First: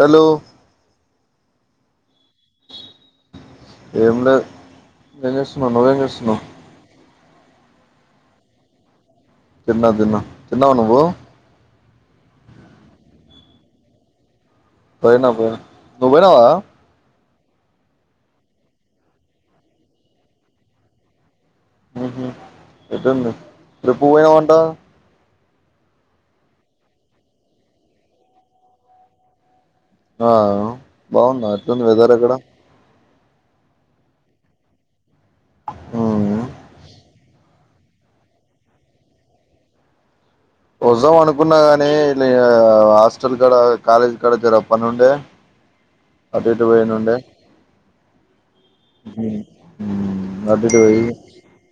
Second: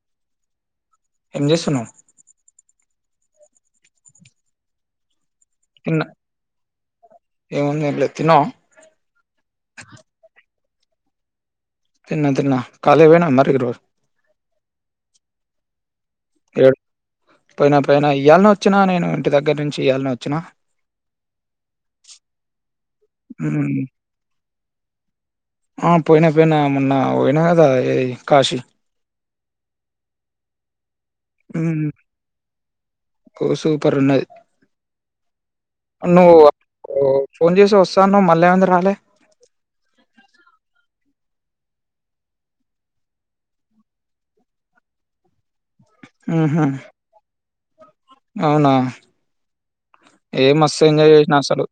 Hello ఏం చేస్తున్నావు ఏం లే ఏం చేస్తున్నావు నువేం తిన్న చేస్తున్నావు ఏం చేయట్లే తిన్నావా తిన్నా తిన్న తిన్నావా నువ్వు తిన్న తిన్న కాలే పోయనవ మరి ఈరోజు పోయినా పో నుబోయినావా ఏడు పోయినా పోయినా ఇయాలని వచ్చిన నేను ఇంటి దగ్గర నుంచి ఇయాలని వచ్చిన మ్మ్ హ్మ్ ఎట్టుంది ఉమ్, చెప్పు పోయేమంట ఆ పోయినా పోయినా మొన్న పోయినా కదా ఏ కాశీ ఆహ్ బాగుందా ఎట్లుంది ఉమ్, వెదర్ అగడ ఓ సూపర్ ఉన్నది ఉమ్ నువ్ వోచ్ ఫోన్ చేసి వస్సాన్నవ్ మళ్ళీ ఏమైంది రాలే వజ్జాం అనుకున్నా గాని నీ హాస్టల్ కడ కాలేజ్ కాడ జర్రపని ఉండే. అటుఇటు ఉహుం, పోయిందుండే అవునా ఏ ఉమ్, అటు మస్తు ఎంజాయ్ చేసిన అసలు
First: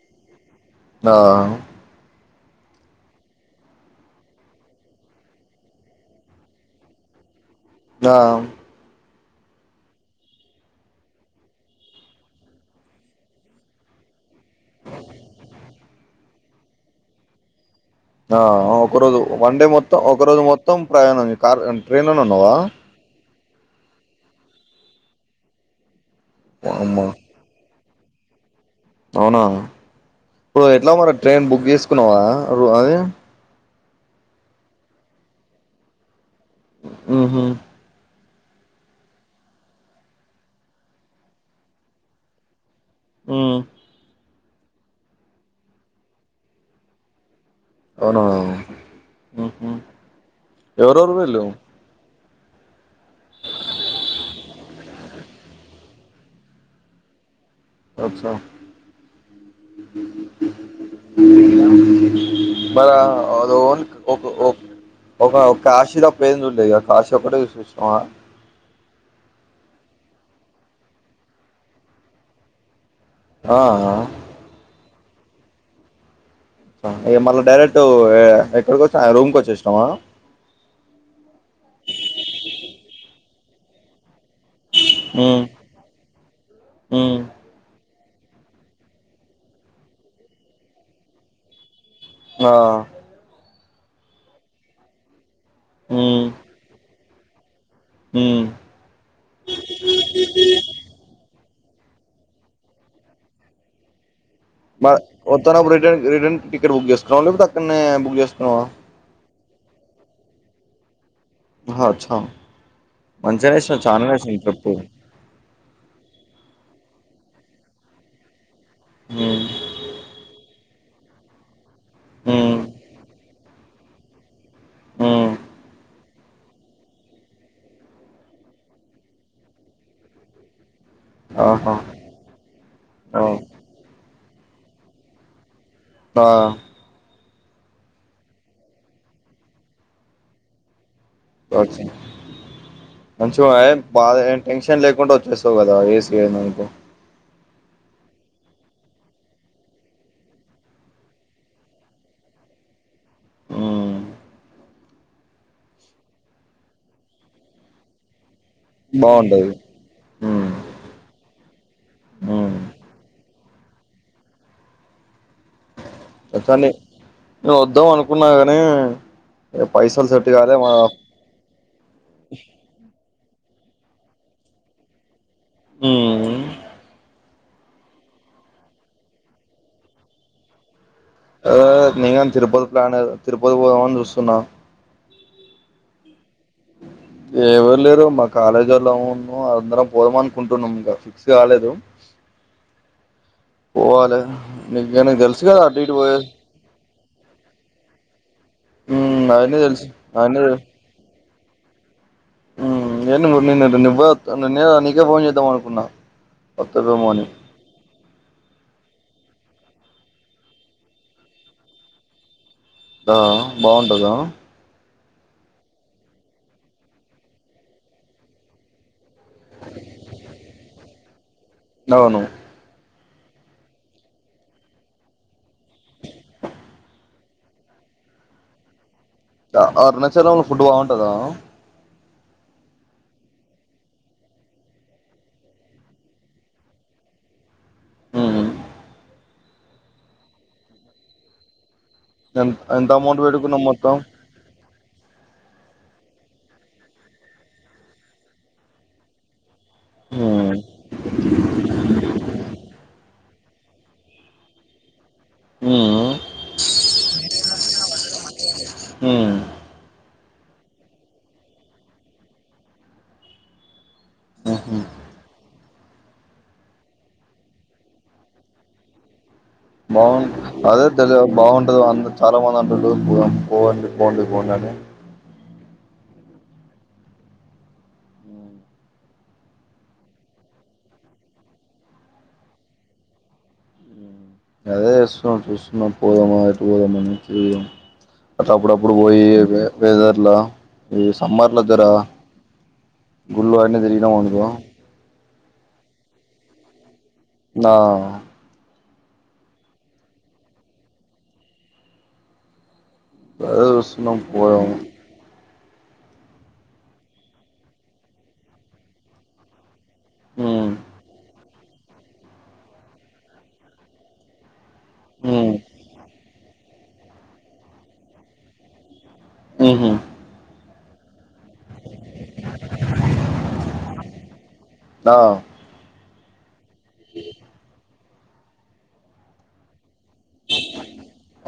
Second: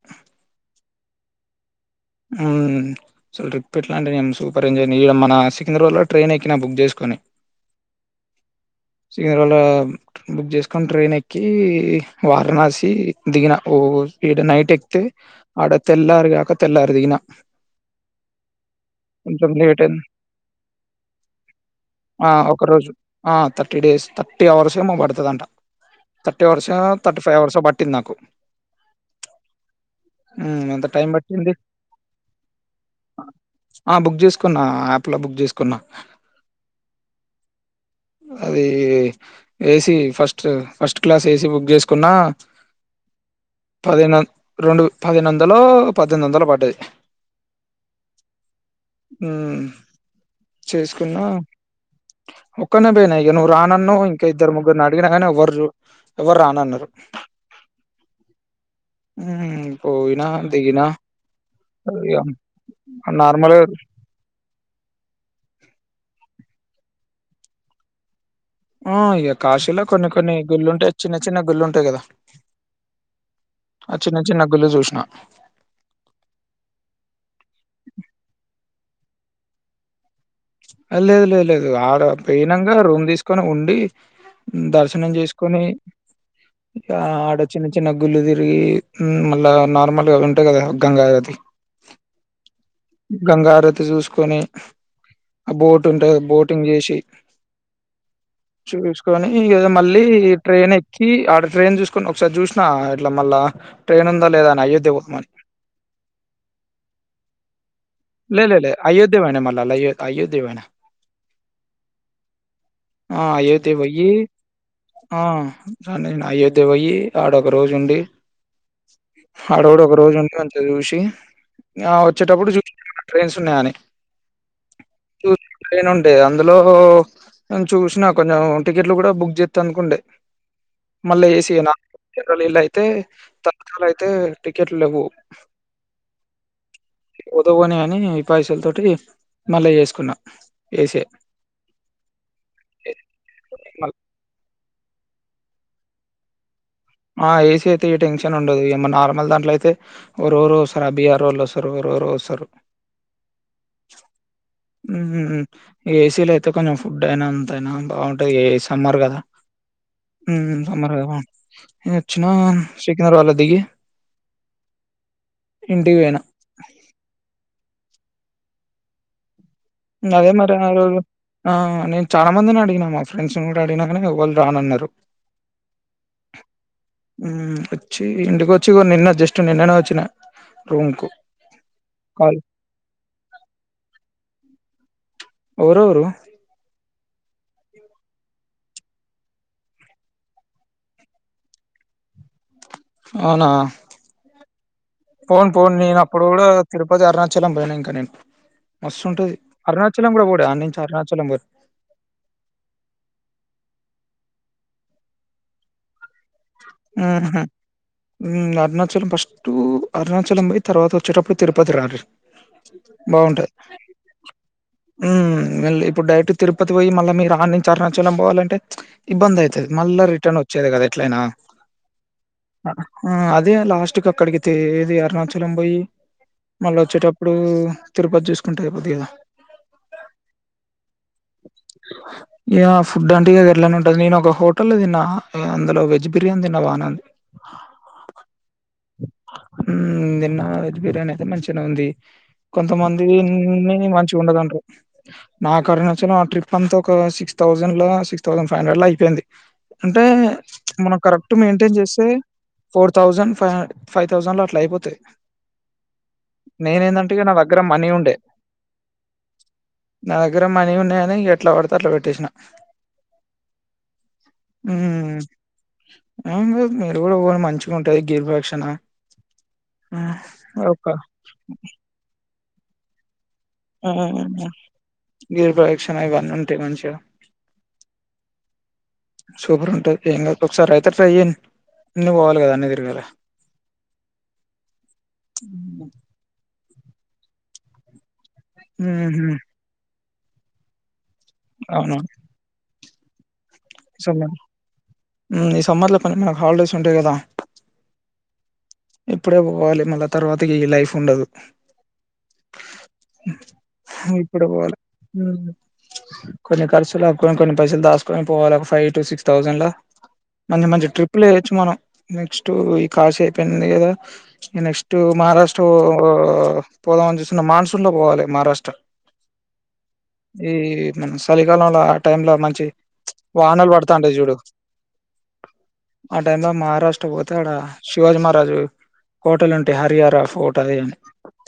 దాఆ మ్మ్ అసలు ట్రిప్ ఎట్లా అంటే నేను సూపర్ ఎంజాయ్ చే నీయ్మన సికింద్రావాలో ట్రైన్ ఎక్కినా బుక్ చేసుకొని. ఆ సిళ బుక్ చేసుకుని ట్రైన్ ఎక్కి వారణాసి దిగిన ఓ ఈడ నైట్ ఎక్తే ఆడ తెల్లారుగాక తెల్లారి దిగిన ఆ ఒక రోజు కొంచెం వన్ డే లేట్ మొత్తం అయింది ఒక రోజు మొత్తం ప్రయాణమే కార్ ట్రైన్లో నే ఆ ఉన్నావా ఒక రోజు ఆ థర్టీ డేస్ థర్టీ అవర్స్ ఏమో పడతదంట థర్టీ అవర్సా థర్టీ ఫైవ్ అవర్సో పట్ పట్టింది నాకు అవునాఓ ఉమ్ ఎంత ఎట్లా టైం మరి అట్ ట్రైన్ పట్టింది బుక్ చేసుకున్నావా రొ అది ఆ బుక్ చేసుకున్నా యాప్ లో బుక్ చేసుకున్నా ఊహూ అది AC first first class AC book చేసుకున్నా ఉ పదినా రెండు పదినుొందలో పద్దెనిమిది వందలు పడ్డాయి అవునా హమ్ ఎవరెవరు చేసుకున్నా వెళ్లావు ఒక్కనే పోయినా అయ నువ్వు రానన్న ఇంకా ఇద్దరు ముగ్గురిని అడిగిన కానీ ఎవ్వరు ఎవరు రానన్నారు అచ్చా హమ్ పోయిన మరి నార్మల్ రోన్ ఒక ఒక కాశీలో పేరు కాశి ఒక్కటే చూస ఆ ఇక కాశీలో కొన్ని కొన్ని గుళ్ళుంటాయి చిన్న చిన్న గుళ్ళుంటాయి కద ఆ చిన్న చిన్న గుళ్ళు చూష్ణ మ డైరెక్ట్ ఎక్కడ రూమ్ కి వచ్చేసినవ లేదు లేదు లేదు ఆడ పెయినంగా రూమ్ తీసుకొని ఉండి దర్శనం ఉమ్ చేసుకొని ఉమ్ ఆడ చిన్న చిన్న గుళ్ళ తిరిగి మళ్ళా నార్మల్గా ఉంటాయి కదా గంగాతి ఆ గంగారతి చూసుకొని ఆ బోట్ ఉంటది ఉమ్ బోటింగ్ చేసి ఉమ్ చూసుకొనిదో మళ్ళీ ట్రైన్ ఎక్కి ఆడ ట్రైన్ చూసుకొని ఒకసరి చూసినా ఇట్లా మళ్ళా ట్రైన్ లేదా అని మ అయోధ్య పోదామని వత్తనుప్పుడు రిట రిటర్న్ టికెట్ బుక్ చేసుకున్నాం లేకపోతే అక్కనే బుక్ చేసున్నావ అలయ అయ్యే పోయిన ఆహా అచ్చా ఆ మంచిగానే అయోధ్య వేసినావు పొయ్యి చాలానే వేసినావు ట్రిప్పు ఆ అయోధ్య దివయ్యి ఆడ ఒక రోజుండి హాడ కూడ ఒక రోజు వు ఋషి ఆ వచ్చేటప్పుడు చూ ఉ ట్రైన్ నానే చూ హ్మ్ ట్రైన్ ఉంటే అందులో నే చూసిన కొంచెం టికెట్లు కూడ బుక్ చేస్తా అనుకుంటే మళ్ళీ ఏసి ఆహా! నళ్ళ అయితే ఆ! తాత్కాల్ అయితే టికెట్ లేవు ఆ పోతే పోనీ అని పైసల తోటి మళ్ళీ చేస్త కున్నాం వేసే చ బ లేకుండా వచ్చేస్తావు కదా ఏసీ ఏయితే ఆ ఏసీ అయితే ఈ టెన్షన్ ఉండదు ఏ నార్మల్ దాంట్లో అయితే ఒ రోజు వస్తారు అభై ఆరు రోజు వస్తారు వ రు వస్తారు హ్మ్. ఏసీలో అయితే కొంచెం ఫుడ్ అయినా అంతయినా బాగుంటుంది ఏ సమ్మర్ కదా బావుంటది. హ్మ్. సమ్మర్ కదా వచ్చిన హ్మ్. శకినర్ వాళ్ల దగి ఇంటికి వేనా కానీ నేను వద్దాం అనుకున్నా కాని నేనూ చాలా మందిని అడిగిన నా ఫ్రెండ్స్ నీ నేను అడిగినాను కానీ ఎవరు రానన్నారు హమ్ వచ్చి ఇంటికి వచ్చి నిన్న జస్ట్ నిన్ననే వచ్చిన రూమ్ కు నను కాల్ తిరుపతి ప్లాన్ తిరుపతి పోదామని చూస్తున్నా ఎవరెవరు ఎవరు లేరు మా కాలేజీ వాళ్ళ అన్నా అందరం పోదామ అనుకుంటున్నాం ఇంకా ఫిక్స్ కాలేదు అవునా పోవాలే. నీకు నీకు తెలుసు పోను కదా పోను అటు ఇటు నను అప్పుడు పోయేది. కూడా తిరుపతి అరుణాచలం పోయినాం ఇంకా నింపు మస్తు హ్మ్. ఉంటుది అయన్నీ తెలుసు. అరుణాచలం కూడా పోడి అన్నించి అరుణాచలం వరు ఏం నన్నవ నిన్న నీకే ఫోన్ చేద్దాం అనుకున్నా వత్తడేమోని ఉహు అరుణాచలం ఫస్ట్ అరుణాచలం పోయి తర్వాత వచ్చేటప్పుడు తిరుపతి రారి ఆ బాగుంటందా మళ్ళీ ఇప్పుడు డైరెక్ట్ తిరుపతి పోయి మళ్ళీ మీరు ఆన్ని నుంచి అరుణాచలం పోవాలంటే ఇబ్బంది అవుతుంది మల రిటర్న్ వచ్చేదికధ అట్లేనా అవును ఆ అదే లాస్ట్ క అక్కడికిది అరుణాచలం పోయి మళ్ళీ వచ్చేటప్పుడు తిరుపతి చూసుకుంటా అయిపోద్ కదా అరుణాచలంలో ఫుడ్ బాగుంటదా ఇ ఫుడ్ అంటగా గరలేనే ఉంటుది నేను ఒక హోటల్ తిన్నా అందులో వెజ్ ప్రియం తిన్నవా నన్ను హమ్ నిన్న వెజ్ బిర్యానీ అయితే మంచిగానే ఉంది ఎంత ఎంత కొంతమందిని అమౌంట్ పెట్టుకున్నాం మొత్తం మంచి ఉండదంటారు నాకు అరుణాచలం ఆ ట్రిప్ అంతా ఒక సిక్స్ థౌసండ్ లో సిక్స్ థౌసండ్ ఫైవ్ హండ్రెడ్ లో అయిపోయింది అంటే ఉమ్ మనం కరెక్ట్ మెయింటైన్ చేస్తే four thousand five five thousand లో అట్లా అయిపోతా్ ఉమ్ నేనేందంటే నా దగ్గర మనీ ఉండే ఉమ్ నా దగ్ దగ్గర మనీ ఉన్నాయని ఎట్లా పడతే అట్లా పెట్టేసిన ఉహు మీరు కూడా పొండి మంచిగా ఉంట హ్మ్. బాగు అదే ఒక తెలీల బాగుంటది అ చాలా మంది [unintelligible] పోండి పోండి పోండి అంటే దక్షణ ఇవన్నీ ఉంటాయి మంచిగా సూపర్ ఉంటాది ఏం గాదు ఒకసారి ఆయితే ట్రై చేయండి అన్ని పోవాలి కదా అన్నీ తిరగాలి అదే చేస్తన్నా చూస్తున్న పోదామా అ పోదామని [unintelligible] అ అప్పుడప్పుడు ఉహు పోయి వె వెదర్ ఇలా [unintelligible] అమ్మార్ల జర అవునవును గుళ్ళూ అన్ని సమ్మర్ తిరిగినమనుకో ఈ సమ్మర్ లోపు అని మనకు హాలిడేస్ ఉంటాయి కదా ఆ ఇప్పుడే పోవాలి మళ్ళా తర్వాతకి ఈ లైఫ్ ఉండదు ప్రదక్షిణ ఇప్పుడే పోయాం పోవాలి ఉమ్ కొన్ని ఖర్చులకు కొన్ని పైసలు దాచుకుని పోవాల ఒక ఫైవ్ టు సిక్స్ థౌజండ్లా మంచి ఉమ్ మంచి ట్రిప్లే యచ్చు మనం నెక్స్ట్ ఈ కాశీ అయిపోయింది కదా ఈ నెక్స్ టు ఉమ్ మహారాష్ట్ర పోదామని చూస్తున్న మాన్సూన్ లో పోవాలి మహారాష్ట్ర ఉహు ఏ మొన్న చలికాలంలో ఆ టైంలో మంచి వానలు పడతాంటాయి చూడు ఆ ఆ టైమ్ లో మహారాష్ట్ర పోతే ఆడ శివాజీ మహారాజు కోటలు ఉంటే హర్యాన ఫోటా దిగాను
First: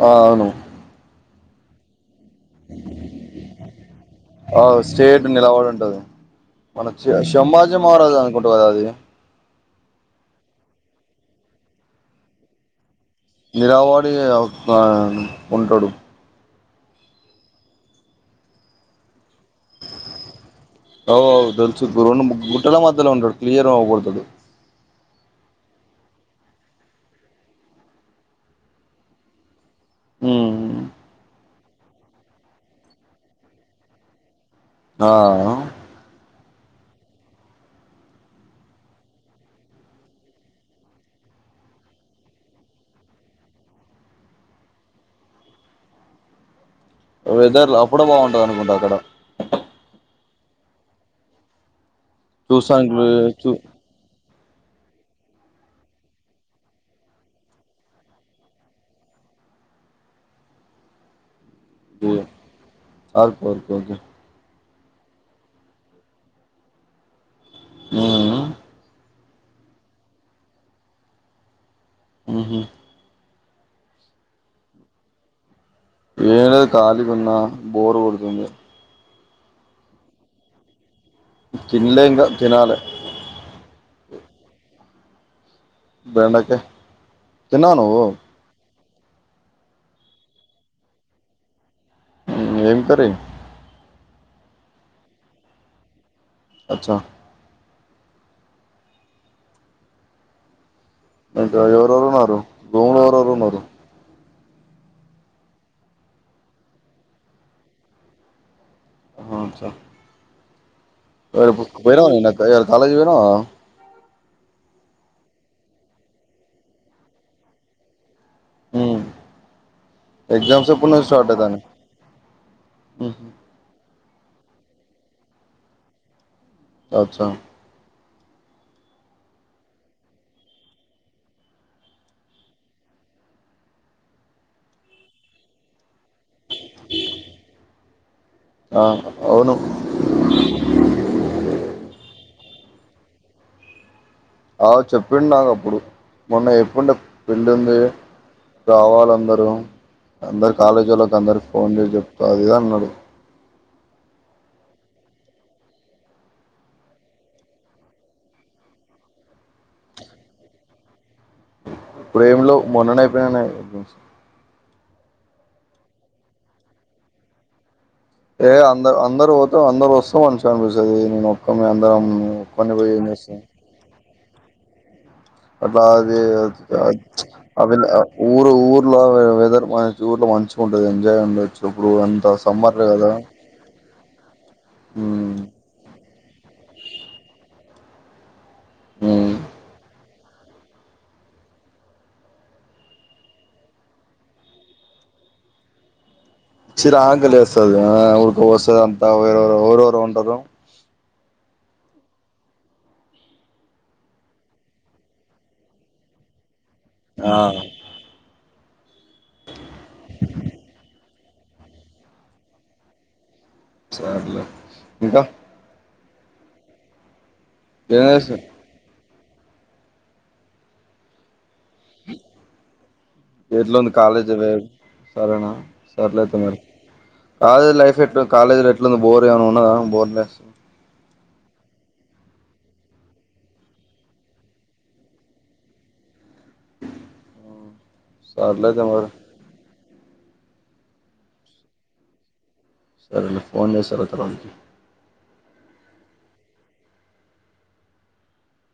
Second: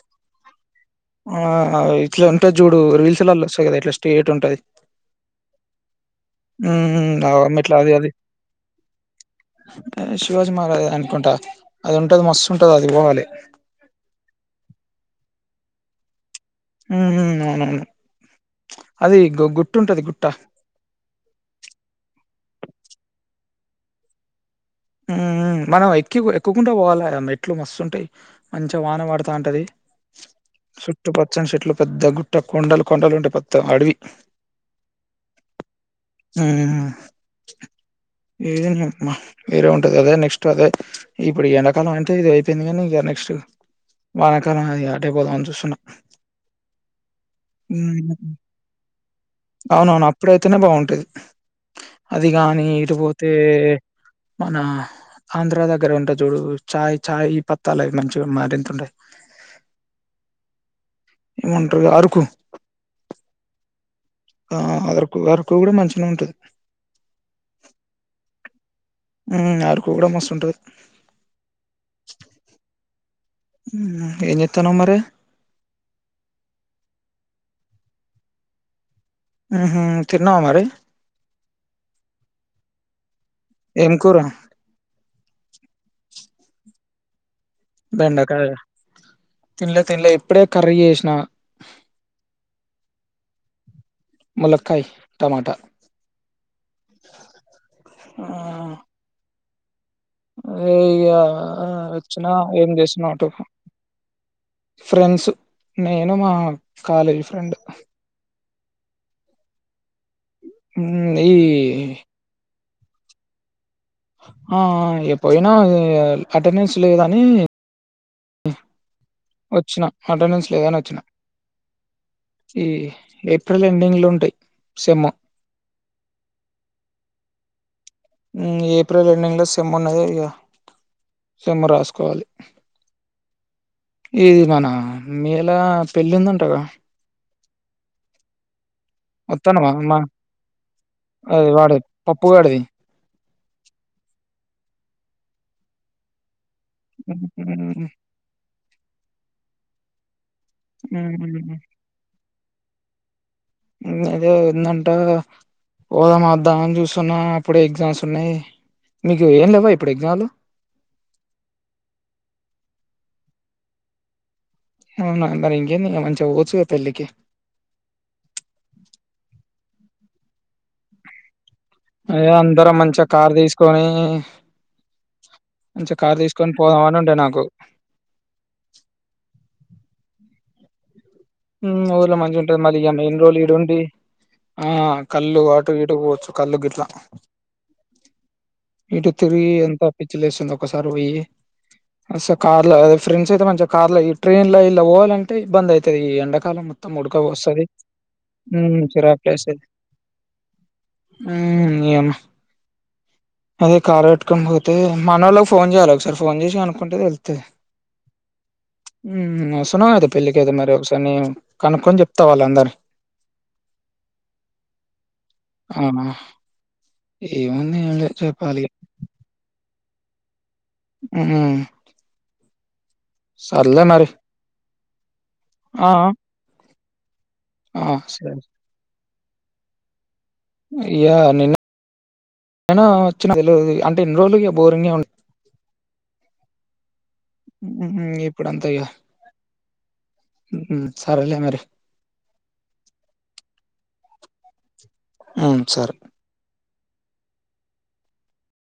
ఆ అవును ఆ ఆ ఇట్లా ఉంటుది చూడు రీల్స్ ళ వస్తాయి కదా ఇట్లా స్టేట్ ఉంటది ఆ స్టేట్ నిలబడి ఉంటది మన హ్మ్. ఆ మెట్ల శంబాజీ అది అది మహారాజు అనుకుంట కదా అది శివాజీ మహారాజ్ అనుకుంటా అది ఉంటది మస్తు ఉంటది అది పోవాలి నిలవడి ఒక ఉంటడు ఉహు అవునవును అది గ అవువు తెలుసు గు గుట్టెలో మధ్య లో ఉంటాడు క్లియర్ అగుపడతాది ఉ మనం ఎక్కు ఎక్కుకుంటడా పోవాలి మెట్లు మస్తుంటాయి. మంచిగా వాన పడతా ఉంటది ఉమ్ చుట్టు పచ్చని చెట్లు పెద్ద గుట్ట కొండలు కొండలు ఉండే పెద్ద అడవి ఆ ఉమ్ నువ్వే చెప్పు మ్మా వేరే ఉంటది అదే నెక్స్ట్ అదే ఇప్పుడు ఎండాకాలం అంటే ఇది అయిపోయింది కానీ ఇంక నెక్స్ట్ వానకాలం అది ఆటైపోదాం అని చూస్తున్నా వెదర్ అప్పుడే హ్మ్. బాగుంటాంది అనుకుంటా అక్కడ ఎప్పుడైతేనే బాగుంటది అది కాగానీ చూసానికి వే- ఇరుపోతే చూ మన ఆంధ్ర దగ్గర ఉంటే చూడు చాయ్ చాయ్ ఈ పత్తాలువి మంచిగా మరింతంటాయి అల్కు అల్కు అక ఆ వరకు వరకు కూడా మంచిగా ఉంటది ఆ ఆరుకో కూడా మస్తుంటది అహ ఎన్నితనమర ఏనేది కాలి ఉన్నా బోరు పడుతుంది తిన్నావా మరి తిలకా తినాల ఏం కురా వేంటక బెండకాయ తింల తింల ఎప్పుడే కర్రీ చేసినా ఏం కీ మలకాయ టమాటా అచ్చా ఆ ఆ ఇ ఇంకా ఎవరెవరు వచ్చినా ఉన్నారు ఏం రూమ్ లో చేసిన ఎవరెవరు అటుకు ఉన్నారు ఫ్రెండ్స్ నేను మా కాలేజీ ఫ్రెండ్ అవును సార్ హ్మ్. ఈ పోయినా కాాలేజ్ వేనా ఆ పోయినా అటెండెన్స్ లేద అని హ వచ్చిన అంటెనెన్స్ లేదాని వచ్చినా అయితానయ్ ఈ ఉహు ఏప్రిల్ ఎండింగ్ లో ఉంట ఉంటే సేమ్ అచ్చ ఏప్రిల్ ఎండింగ్ లో సేమ్ ఉన్నది ఇగ సేమ్ రాసుకోవాలి ఇది మన మేల పెళ్ళి ఉందంటగా ఆ అవును వత్తానమా మా అది వాడే ప పొగడిది అ చెప్పిండు నాకు అప్పుడు మొన్న చే పుడ పెళ్ళి ఉంది హ్మ్. రావాలందరూ అందరు కాలేజీ ఒలోకి అందరికి హ్మ్. ఫోన్ చేసి చెప్పు చెప్పాలి అన్నాడు ఊ అదే ఉందంటా పోదామా వద్దా అని చూస్తున్న అప్పుడే ఎగ్జామ్స్ ఉన్నాయి మీకు ఏం లేవా ఇప్పుడు ఎగ్జామ్లు, ఇప్పుడేం లేవు మొన్ననే అయిపోయినాయి ఎగ్జామ్స్ అవునా మరి ఇంకేంది మంచిగా పోవచ్చు కదా పెళ్ళికి ఏ అంద అందరు పో, అందరు వస్తే మనించిగా అనిపిస్తుంది నేను, ఒక్కడినే అందరం అదే అందరూ ఒక్కడినే పోయి ఏం మంచిగా కారు చేస్తాం తీసుకొని, అట్లా మంచిగా కార్ అది తీసుకొని పోదామని ఉండే నాకు అ విలై ఊరు ఊర్లో వెదర్ మ చూట్లలో మంచిగా ఉంటది ఎంజాయ్ ఉండొచ్చు ఇప్పుడు ఊళ్ళలో అంత మంచిగా ఉంటాది సమ్మర్ మళ్ళా కదా ఎన్ని రోజులు ఈడ ఉండి, ఆ ఉమ్ కళ్ళు అటు ఇటు పోవచ్చు కల్లుగిట్ల ఇటు ఉమ్ తిరిగి ఎంత పిచ్చిలేస్తుంది ఒకసారి పోయి అసలు కార్ లో ఫ్రెండ్స్ అయితే మంచిగా కార్ లో ట్రైన్ లో ఇలా పోవాలంటే ఇబ్బంది అయ్యితాది ఈ ఎ చిరగా లేస్తాది ఆ ఉడక పోస్తాది హ్మ్. అంత చిరాకు ఎవరెవరు ఉంటరు, హమ్ ఏమ అదే కార్ పెట్టుకని పోతే మన వాళ్ళకి ఫోన్ చేయాలి ఒకసారి ఫోన్ చేసి కనుకో అంటే ఆ తలుతది హు వస్తున్నావు ఐతే పెళ్ళికి అయితే మరే కానీ కనుక్కొని చెప్తా వాళ్ళ అందరీని సరలే ఇంకా ఔనా ఏముంది ఏం లే చెప్పాలి ఇగ ఊ ఎట్లా ఉంది కాలేజీ లైఫ్ సరేనా ఆ! సర్లే ఐతే మరి కాలేజీ ఆ! ఆ! లైఫ్ ఎట్లుంది సరే. కాలేజీల ఎట్లుంది బోర్ గా ఏమన ఉన్నదా బోర్లెస్. యా నిన్న నే వచ్చిన తెల్వది అంటే ఇన్ని రోజులు ఇగ బోరింగే ఉండ్ హ్మ ఇప్పుడు అంతా సర్లే అయితే ఇగా. మరి హ్మ సర్లే మరి. సరేలే ఫోన్ చేస్తాలే తరువాతకి. అవును సరే.